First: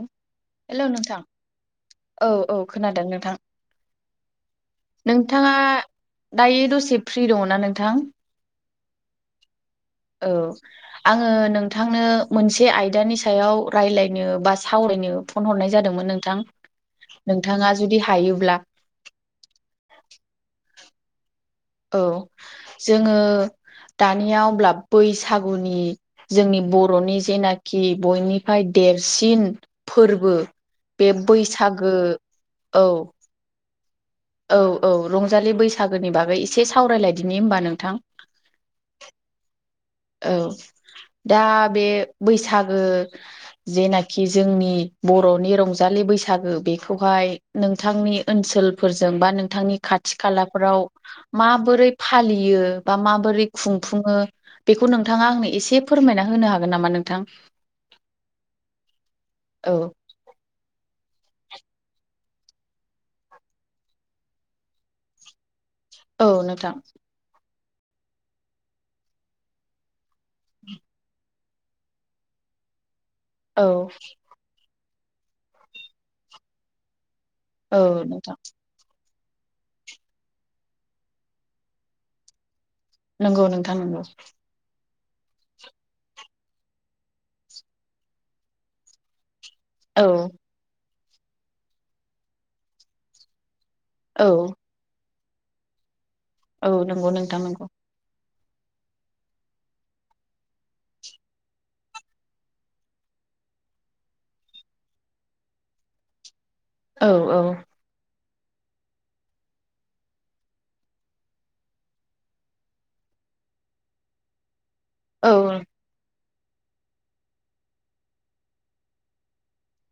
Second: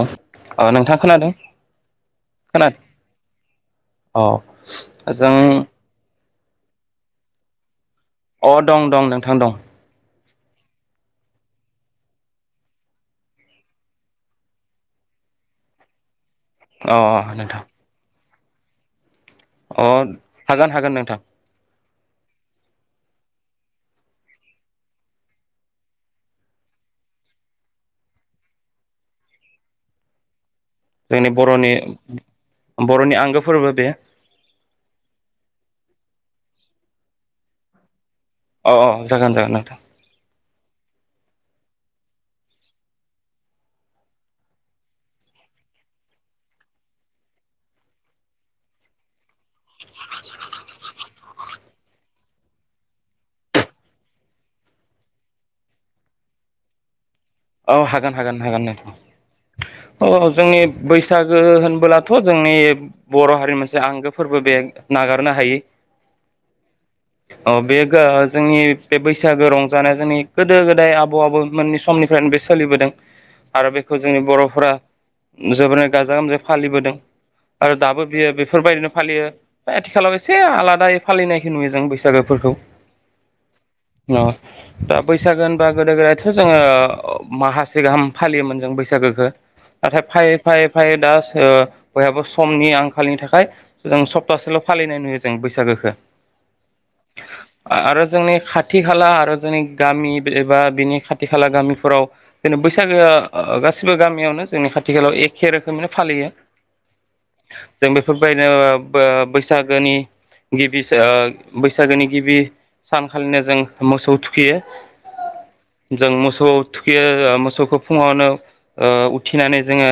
औ हेलौ नोंथाङा नोंथां खोनादों? औ औ खोना खोनादों नोंथां अ जों नोंथाङा दायो दसे फ्रि दङना नोंथां? अ दं दं नोंथां दं। औ आङो नोंथांनो मोनसे आयदानि सायाव रायलाय नो बा सावरायनो फन हरनाय जादोंमोन नोंथां अ नोंथां नोंथाङा जुदि हायो ला अ हागोन हागोन नोंथां। औ जोङो दानिया अब्ला बैसागुनि जोंनि बर'नि जेनाखि बयनिफ्राय देरसिन फोरबो बे जोंनि बर'नि बैसागो औ बर'नि आंगो फोरबो बे औ औ रंजालि बैसागोनि बागै एसे सावरायलायदिनि होमबा नोंथां। अ औ जागोन जागोन नोंथां। औ दा बे बैसागो जेनाखि जोंनि बर'नि रंजालि बैसागो बेखौहाय नोंथांनि ओनसोलफोरजों बा नोंथांनि खाथि खालाफोराव माबोरै फालियो बा माबोरै खुंफुङो बेखौ नोंथाङा आंनो एसे फोरमायना होनो हागोन नामा नोंथां। औ हागोन हागोन हागोनथ' औ जोंनि बैसागो होनबोलाथ' जोंनि बर' हारिनि मोनसे आंगो फोरबो बे नागारनो हायो। औ नोंथां। अ बे जोंनि बे बैसागो रंजानाया जोंनि गोदो गोदाय आबौ आबौमोननि समनि बे सोलिबोदों औ आरो बेखौ जोंनि बर'फोरा जोबोरैनो गाजा गोमजायै फालिबोदों आरो औ दाबो बियो नोंथां बेफोरबायदिनो फालियो आथिखालाव एसे आलादायै फालिनायखौ नुयो जों बैसागोफोरखौ नंगौ नोंथां नंगौ। दा बैसागो होनबा गोदो गोदायथ' जोङो मासे गाहाम फालियोमोन जों बैसागोखौ। नाथाय औ फायै फायै फायै दा बयहाबो समनि आंखालनि थाखाय जों औ सप्तासेल' फालिनाय नुयो जों बैसागोखौ। औ नंगौ नोंथां नंगौ। आरो जोंनि खाथि खाला आर'जना गामि एबा बिनि खाथि खाला गामि फोराव जों बैसागो गासिबो गामियावनो जोंनि खाथि खायालाव एखे रोखोमैनो फालियो। औ औ जों बेफोरबायदिनो बैसागोनि गिबि बैसागोनि गिबि सानखालिनो जों मोसौ थुखियो। औ जों मोसौ थुखैयो मोसौखौ फुङावनो उथि थिनानै जोङो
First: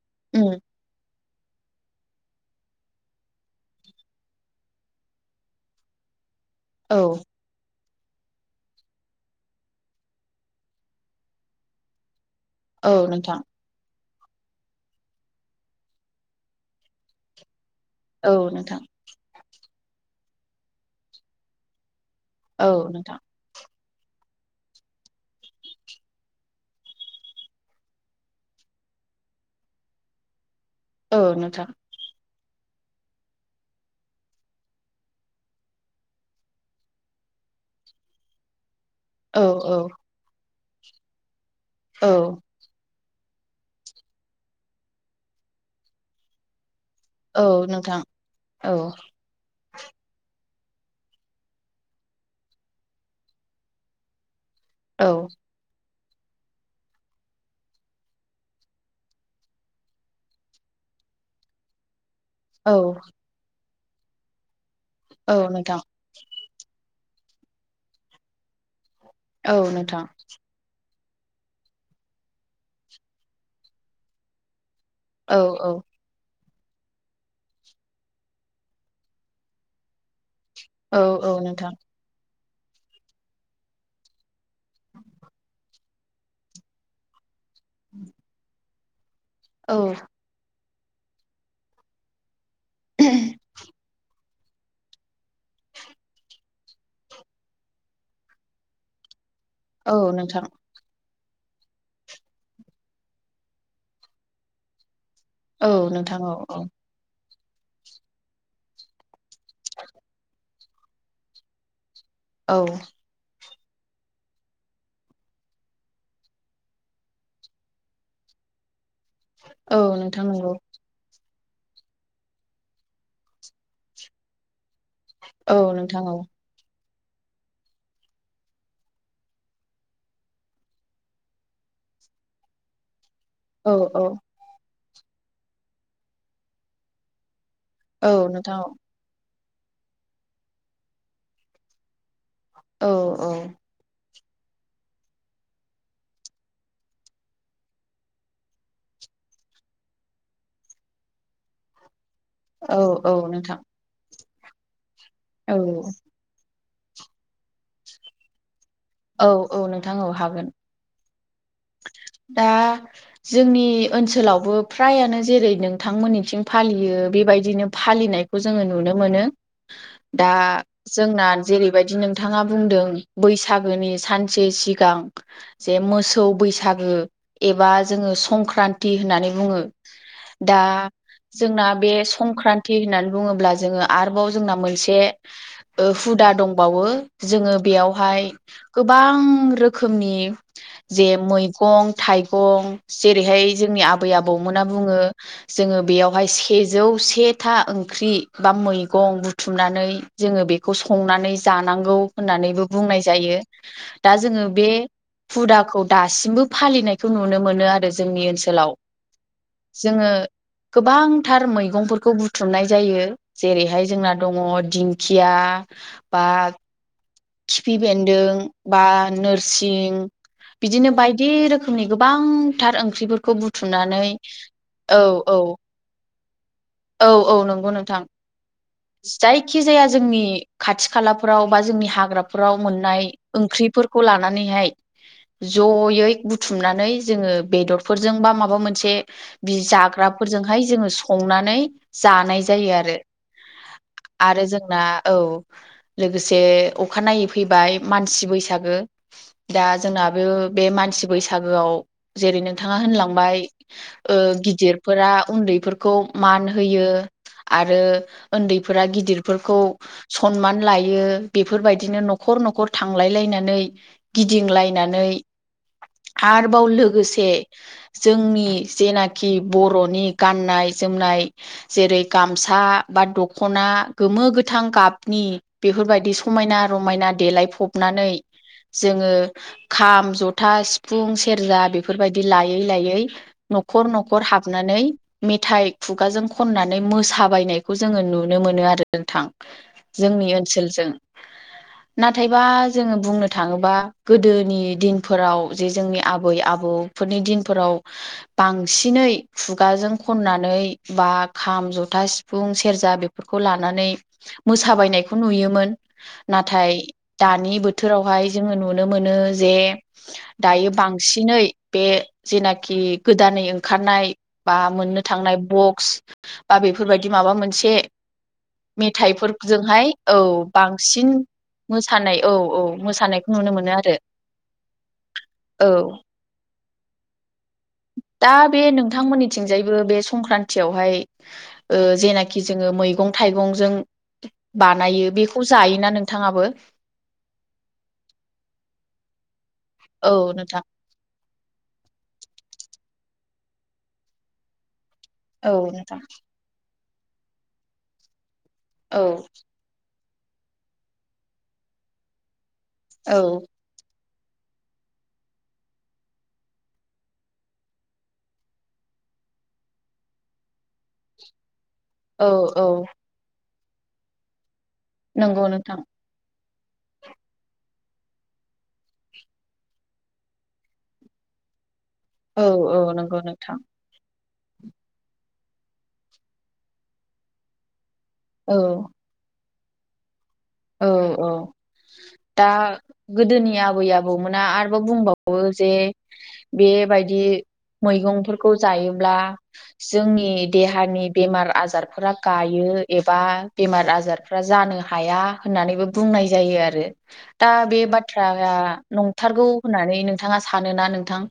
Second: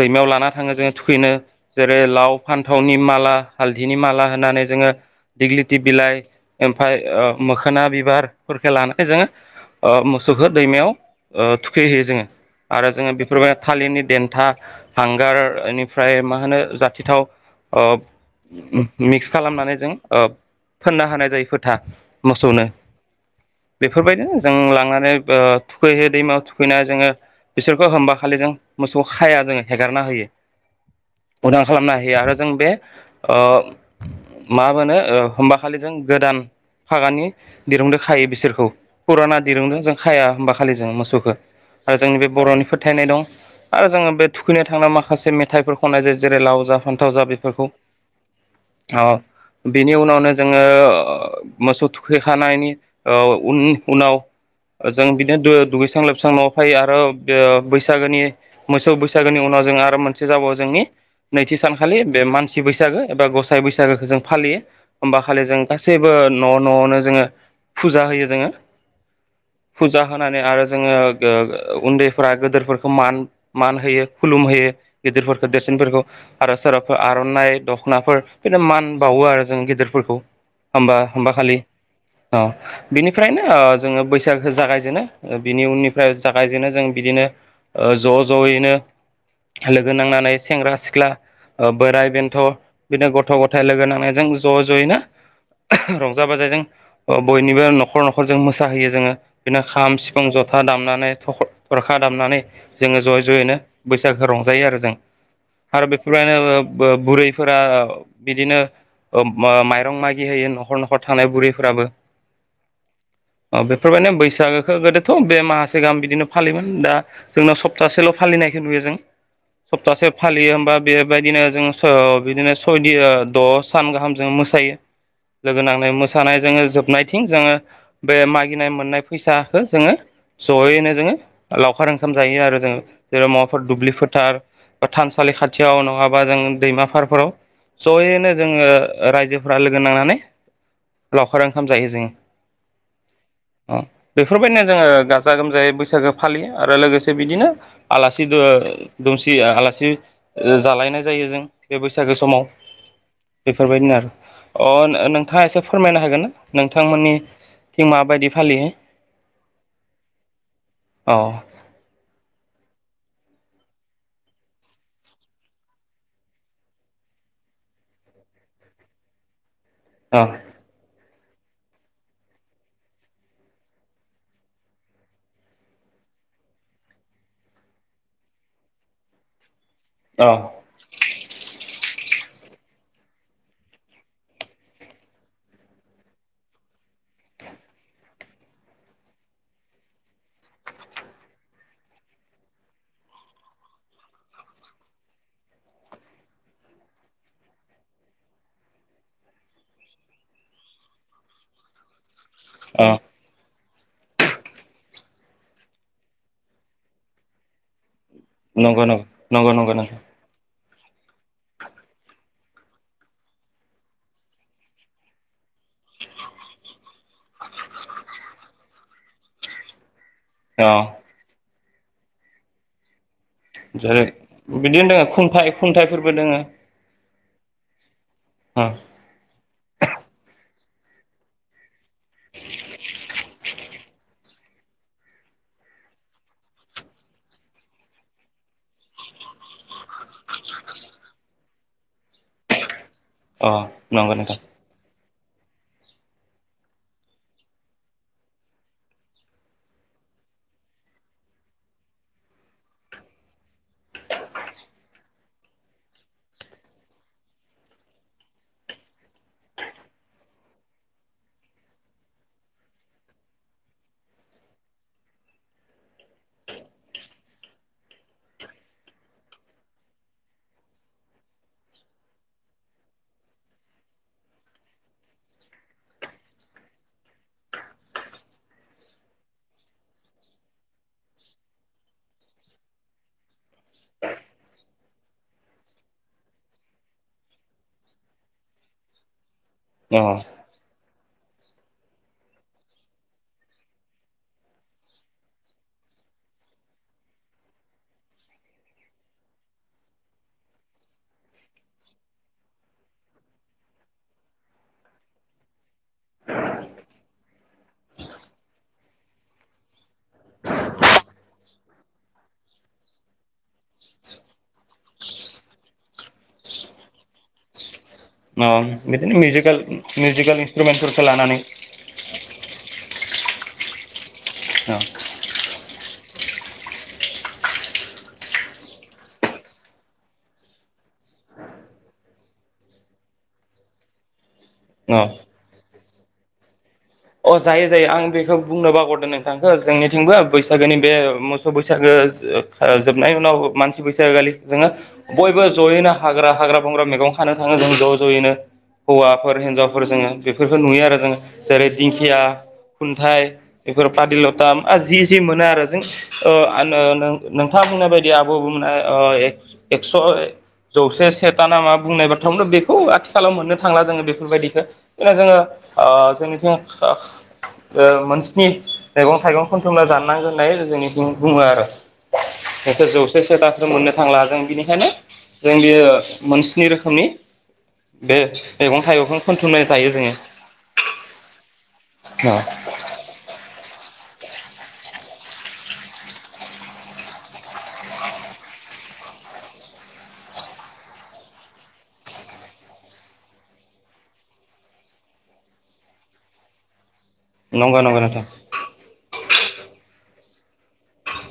दैमायाव लाना उम थाङो जोङो थुखैनो जेरै लाव फान्थावनि माला हालदैनि माला होनानै जोङो दिगलिथि बिलाइ ओमफ्राय औ ओ मोखोना बिबारफोरखौ लानानै जोङो मोसौखौ दैमायाव ओ थुखैहैयो जोङो आरो औ जोङो आरो जों नोंथां बेफोर थालिरनि था हांगार इनिफ्राय मा होनो जाथि थाव ओ औ नोंथां मिक्स खालामनानै जों ओ फोननो हानाय जायो फोथा। मोसौनो औ नोंथां। बेफोरबायदिनो जों लांनानै ओ थुखैहैयो। दैमायाव थुखैनानै जोङो बिसोरखौ होमबा खालि जों मोसौ खाया जोङो हेगारना होयो औ उदां नोंथां खालामना होयो आरो जों बे ओ मा होनो ओ होनबाखलि जों गोदान फागानि दिरुंदो खायो बिसोरखौ। पुराना औ दिरुंदों औ जों खाया होमबा खालि जों मोसौखौ आरो औ जोंनि बे बर'नि फोथायनाय दं आरो जोङो बे थुखैनो थांना माखासे मेथाइफोर खननाय जायो जेरै लाव जा फान्थाव जा औ बेफोरखौ। नोंथां औ ओ बिनि उनावनो जोङो मोसौ थुखैखांनायनि ओ उन उनाव जों औ। बिदिनो दुगैस्रां लोबस्रां नआव फायो आरो बैसागोनि मोसौ बैसागोनि उनाव जों आरो मोनसे जाबावो जोंनि नैथि सानखालि बे मानसि औ बैसागो एबा गसाइ बैसागोखौ जों फालियो होमबा औ खालि जों नोंथां गासैबो न' न'आवनो जोङो फुजा होयो जोङो। औ फुजा नोंथां। होनानै आरो जोङो उन्दैफोरा गोदोरफोरखौ मान होयो खुलुम होयो औ गिदिरफोरखौ औ देरसिनफोरखौ आरो सोरबाफोर आर'नाइ दख'नाफोर बिदिनो मान बाउवो आरो जों गिदिरफोरखौ। औ होमबा औ होमबा खालि नोंथां औ बेनिफ्रायनो ओ जोङो बैसागोखौ जागायजेनो। ओ बिनि उननिफ्राय जागायजेनो जों बिदिनो ओ ज' ज'यैनो औ लोगो नांनानै सेंग्रा सिख्ला ओ बोराय बेन्थ' बिदिनो गथ' गथाय लोगो नांनायजों ज' ज'यैनो रंजा बाजाजों बयनिबो न'खर न'खर जों मोसाहैयो जोङो औ खाम, सिफुं, नोंथां जथा दामनानै थख' थरखा दामनानै जोङो ज'यै ज'यैनो बैसागोखो रंजायो आरो जों। औ आरो नोंथां औ औ [unintelligible] बुरै फोरा बिदिनो ओ माइरं मागि होयो न'खर न'खर थानाय बुरैफोराबो। औ। अ बेफोरबायदिनो बैसागो खौ गोदोथ' बे माहासे गाहाम बिदिनो फालिबोदोंमोन दा जोंनाव सप्तासेल' फालिनायखौ नुयो जों। औ सप्तासे नोंथां नंगौ फालियो होमबा बेबायदिनो जों स बिदिनो सयदि द' सान गाहाम जों मोसायो। औ लोगो नांनाय नोंथां औ मोसानाय जोङो जोबनायथिं जोङो बे मागिनाय मोननाय फैसा खौ जोङो जयैनो जोङो लावखार ओंखाम जायो आरो जोङो जेरै माबाफोर औ दुब्लि औ फोथार बा थानसालि खाथियाव नङाबा जों दैमा फारफोराव औ जयैनो नोंथां जोङो औ रायजोफ्रा लोगो नांनानै लावखार ओंखाम जायो जोङो। औ औ। अ बेफोरबायदिनो जोङो गाजा गोमजायै बैसागो फालियो आरो लोगोसे बिदिनो आलासि दु ओ दुमसि आलासि जालायनाय जायो जों बे बोसोर बैसागो समाव औ औ नोंथां बेफोरबायदिनो आरो। अ नो-नोंथाङा औ एसे फोरमायनो हागोन ना नोंथांमोननिथिं माबायदि फालियो? औ औ नोंथां औ हागोन। औ दा जोंनि ओनसोलावबो फ्रायानो जेरै नोंथांमोननिथिं फालियो बेबायदिनो फालिनाय खौ जोङो नुनो मोनो। औ दा जोंना जेरैबायदि नोंथाङा बुंदों बै सागोनि सानसे सिगां जे मोसौ बैसागो एबा जोङो संक्रान्ति होननानै बुङो औ दा जोंना बे संक्रान्ति होननानै बुङोब्ला जोङो आरोबाव जोंना मोनसे ओ हुदा दंबावो जोङो बेयावहाय गोबां रोखोमनि जे मैगं-थाइगं जेरैहाय जोंनि आबै आबौमोना बुङो जोङो बेयावहाय सेजौ से था ओंख्रि बा मैगं बुथुमनानै जोङो बेखौ संनानै जानांगौ होननानैबो औ बुंनाय जायो। दा जोङो बे हुदाखौ दासिमबो फालिनायखौ नुनो मोनो आरो जों- जोंनि ओनसोलाव। नंगौ नंगौ नंगौ नंगौ नंगौ जोङो गोबांथार मैगंफोरखौ बुथुमनाय जायो जेरैहाय जोंना दङ दिंखिया, बा खिफि बेन्दों बा नोरसिं औ बिदिनो बायदि रोखो खोमनि गोबांथार ओंख्रिफोर खौ बुथुमनानै जेरै बिदिनो औ दोङो औ।। खुंथाइ खुंथाइफोरबो दोङो औ औ नंगौ नोंथां। अ जायखि जाया जोंनि खाथि खालाफोराव बा जोंनि हाग्राफोराव मोननाय ओंख्रिफोरखौ लानानैहाय जयै बुथुमनानै जोङो बेदरफोरजों बा माबा मोनसे बि जाग्रा ना फोरजोंहाय जोङो संनानै जानाय जायो आरो। अ नंगौ नोंथां। आरो जोंना औ। लोगोसे अखानायै फैबाय मानसि बैसागो दा जोंना बे मानसि बैसागोआव जेरै नोंथाङा होनलांबाय ओ गिदिरफोरा उन्दैफोर खौ मान होयो। आरो उन्दैफोरा गिदिरफोरखौ सनमान लायो। बेफोरबायदिनो न'खर न'खर थांलायलाय नानै गिदिंलायनानै। आरोबाव लोगोसे जोंनि जेनाखि बर'नि गाननाय जोमनाय जेरै- गामसा, बा दख'ना गोमो-गोथां गाबनि बेफोरबायदि समायना-रमायना देलायफबना नैै जोङो खाम, जथा, सिफुं, सेरजा बेफोरबायदि लायै- लायै न'खर न'खर हाबनानै मेथाइ खुगाजों खननानै मोसाबायनाय खौ जोङो नुनो मोनो आरो नोंथां अ जोंनि ओनसोलजों। नाथायबा जोङो बुंनो थाङोबा गोदोनि दिनफोराव जे जोंनि आबै- आबौ फोरनि दिनफोराव बांसिनै खुगाजों खननानै बा खाम, जथा, सि फुं, सेरजा बेफोरखौ लानानै मोसाबायनायखौ नुयोमोन नाथाय दा दानि बोथोरावहाय जोङो नुनो मोनो जे दायो बांसिनै बे जेनाखि गोदानै ओंखारनाय बा मोननो थांनाय बक्स बा बेफोरबायदि माबा मोनसे अ बिदिनो मिउजिकेल मेथाइफोरजोंहाय औ मिउजिकेल इन्सट्रुमेन्टफोरखौ बांसिन लानानै मोसानाय औ औ मोसानायखौ नुनो मोनो आरो। औ। औ दा बे नोंथांमोननि थिंजायबो बे संक्रान्तियावहाय ओ जेनाखि जोङो मैगं थाइगंजों अ बानायो बेखौ जायोना नों थाङाबो? अ जायो जायो आं बेखौ बुंनो बावगारदों नोंथांखौ औ जोंनिथिंबो नोंथां बैसागोनि बे मोसौ बैसागो जोबनायनि उनाव मानसि बैसागोखालि जोङो बयबो औ जयैनो नोंथां हाग्रा हाग्रा बंग्रा मे गं खानो थाङो जों ज' ज'यैनो औ हौवाफोर हिनजावफोर जोङो बेफोरखौ नुयो आरो जों जेरै दिंखिया, औ खुन्थाइ बेफोर पादिलथा जि जि मोनो आरो जों ओ नोंथाङा बुंनाय बायदि आबै आबौमोना। एकस' जौसे सेेता ना मा बुंनाय औ बाथ्रा बुं औ बेखौ आथिखालाव मोननो थांला जोङो बेफोरबायदिखौ जेना नंगौ नोंथां जोङो जोंनिथिं [inaudible] मोनस्नि मैगं-थाइगं खनथुमना जानांगोन होननानै जोंनिथिं बुङो आरो। औ बेखौ औ जौसे नंगौ नोंथां सेथाखौ मोननो थांला जों बेनिखायनो जों बेयो मोनस्नि रोखोमनि बे औ मैगं थाइगंं खोन थुमबायना जायो जोङो औ औ दा गोदोनि आबै आ बौमोना आरोबाव बुंबावो जे बेबायदि मैगंफोरखौ जायोब्ला जोंनि देहानि बेमार- आजारफोरा गायो। एबा बेमार आजारफ्रा जानो हाया। होननानैबो बुंनाय जायो आरो दा बे नंगौ नंगौ नोंथां बाथ्राया नंथारगौ होननानै नोंथाङा सानो ना नोंथां?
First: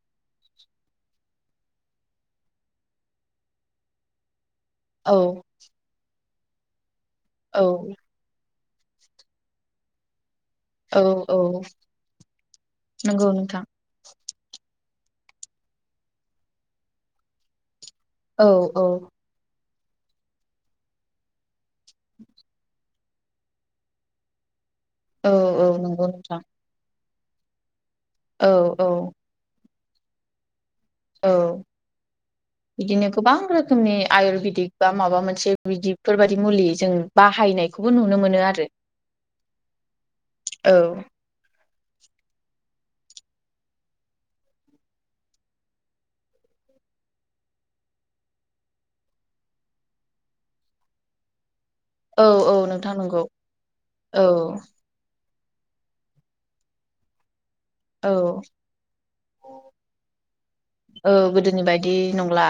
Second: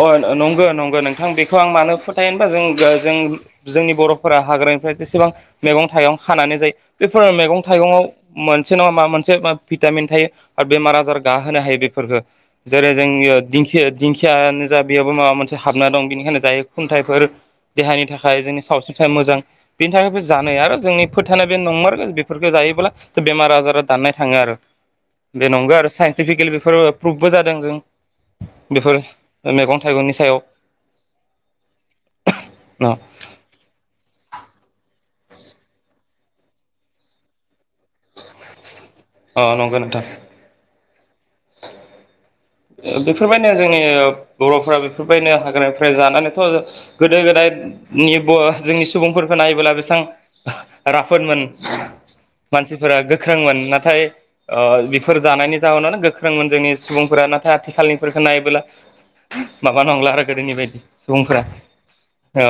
अ नंगौ नंगौ नोंथां बेखौ आं मानो फोथायो होनबा जों जों जोंनि बर'फोरा हाग्रानिफ्राय जेसेबां औ मैगं-थाइगं खानानै जायो बेफोर मैगं औ थाइगंआव मोन से नङा माबा मोनसे भिटामिन थायो औ बेमार-आजार गाहोनो औ हायो बेफोरखौ जेरै जों नंगौ नोंथां दिं खियानो जा बेयावबो माबा मोनसे हाबना दं बेनिखायनो जायो खुन्थाइफोर देहानि थाखाय औ जोंनि औ सावस्रिनि थाखाय मोजां बेनि थाखायबो जानाय आरो जोंनि फोथायनाय बे नंमारगौ बेफोरखौ जायोब्ला बेमार आजारा दाननाय थाङो आरो। औ बे औ नंगौ आरो नोंथां साइन्टिफिकेलि बेफोर प्रुभबो जादों जों। औ औ। बेफोर मैगं थाइगंनि सायाव औ अ बिदिनो गोबां रोखोमनि आयुरवेदिक बा माबा मोनसे बिफोरबायदि मुलि जों बाहायनाय बे खौबो नुनो मोनो आरो नंगौ नोंथां औ। बेफोरबायदिनो जोंनि बर'फोरा बेफोरबायदिनो हाग्रानिफ्राय जानानैथ' गोदो गोदाय नि जोंनि सुबुंफोरखौ नायोब्ला बेसेबां राफोदमोन। औ औ नोंथां मानसिफोरा नंगौ गोख्रोंमोन नाथाय औ बेफोर जानायनि जाहोनावानो गोख्रोंमोन जोंनि सुबुंफोरा नाथ औ आथिखालनिफोरखौ नायोबोला माबा नंला आरो गोदोनि बायदि औ सुबुंफोरा। गोदोनि बायदि नंला औ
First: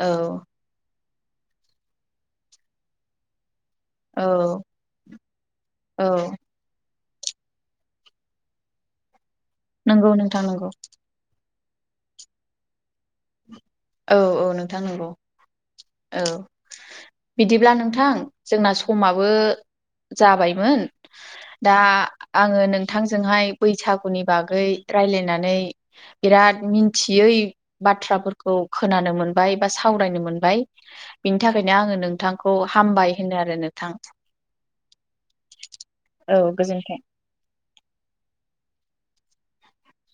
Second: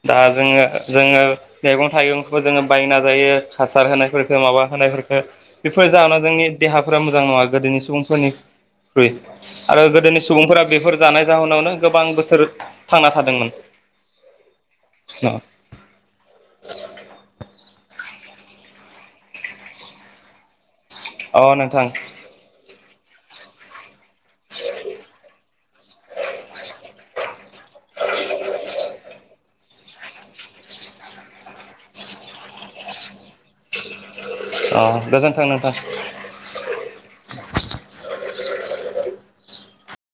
औ दा जोङो जोङो मैगं थाइगंखौबो जोङो बायना जायो। हासार औ होनायफोरफोरखो माबा होनायफोरफोरखो बेफोर औ जाहोनाव जोंनि देहा फोर मोजां नङा गोदोनि सुबुंफोरनि ख्रुय आरो नंगौ गोदोनि नोंथां सुबुंफोरा नंगौ बेफोर जानाय जाहोनावनो गोबां बोसोर थांना थादोंमोन। औ औ नोंथां नंगौ औ बिदिब्ला नोंथां जोंना समाबो जाबायमोन अ दा नोंथां आङो नों बिथांजोंहाय बैसागु नि बागै रायलायनानै बिराद मिथियै बाथ्राफोरख खौ खोनानो मोनबाय। बा सावरायनो मोनबाय बिनि थाखायनो आङो नोंथांखौ हामबाय होनो आरो नोंथां। अ गोजोन्थों नोंथां। औ गोजोन्थों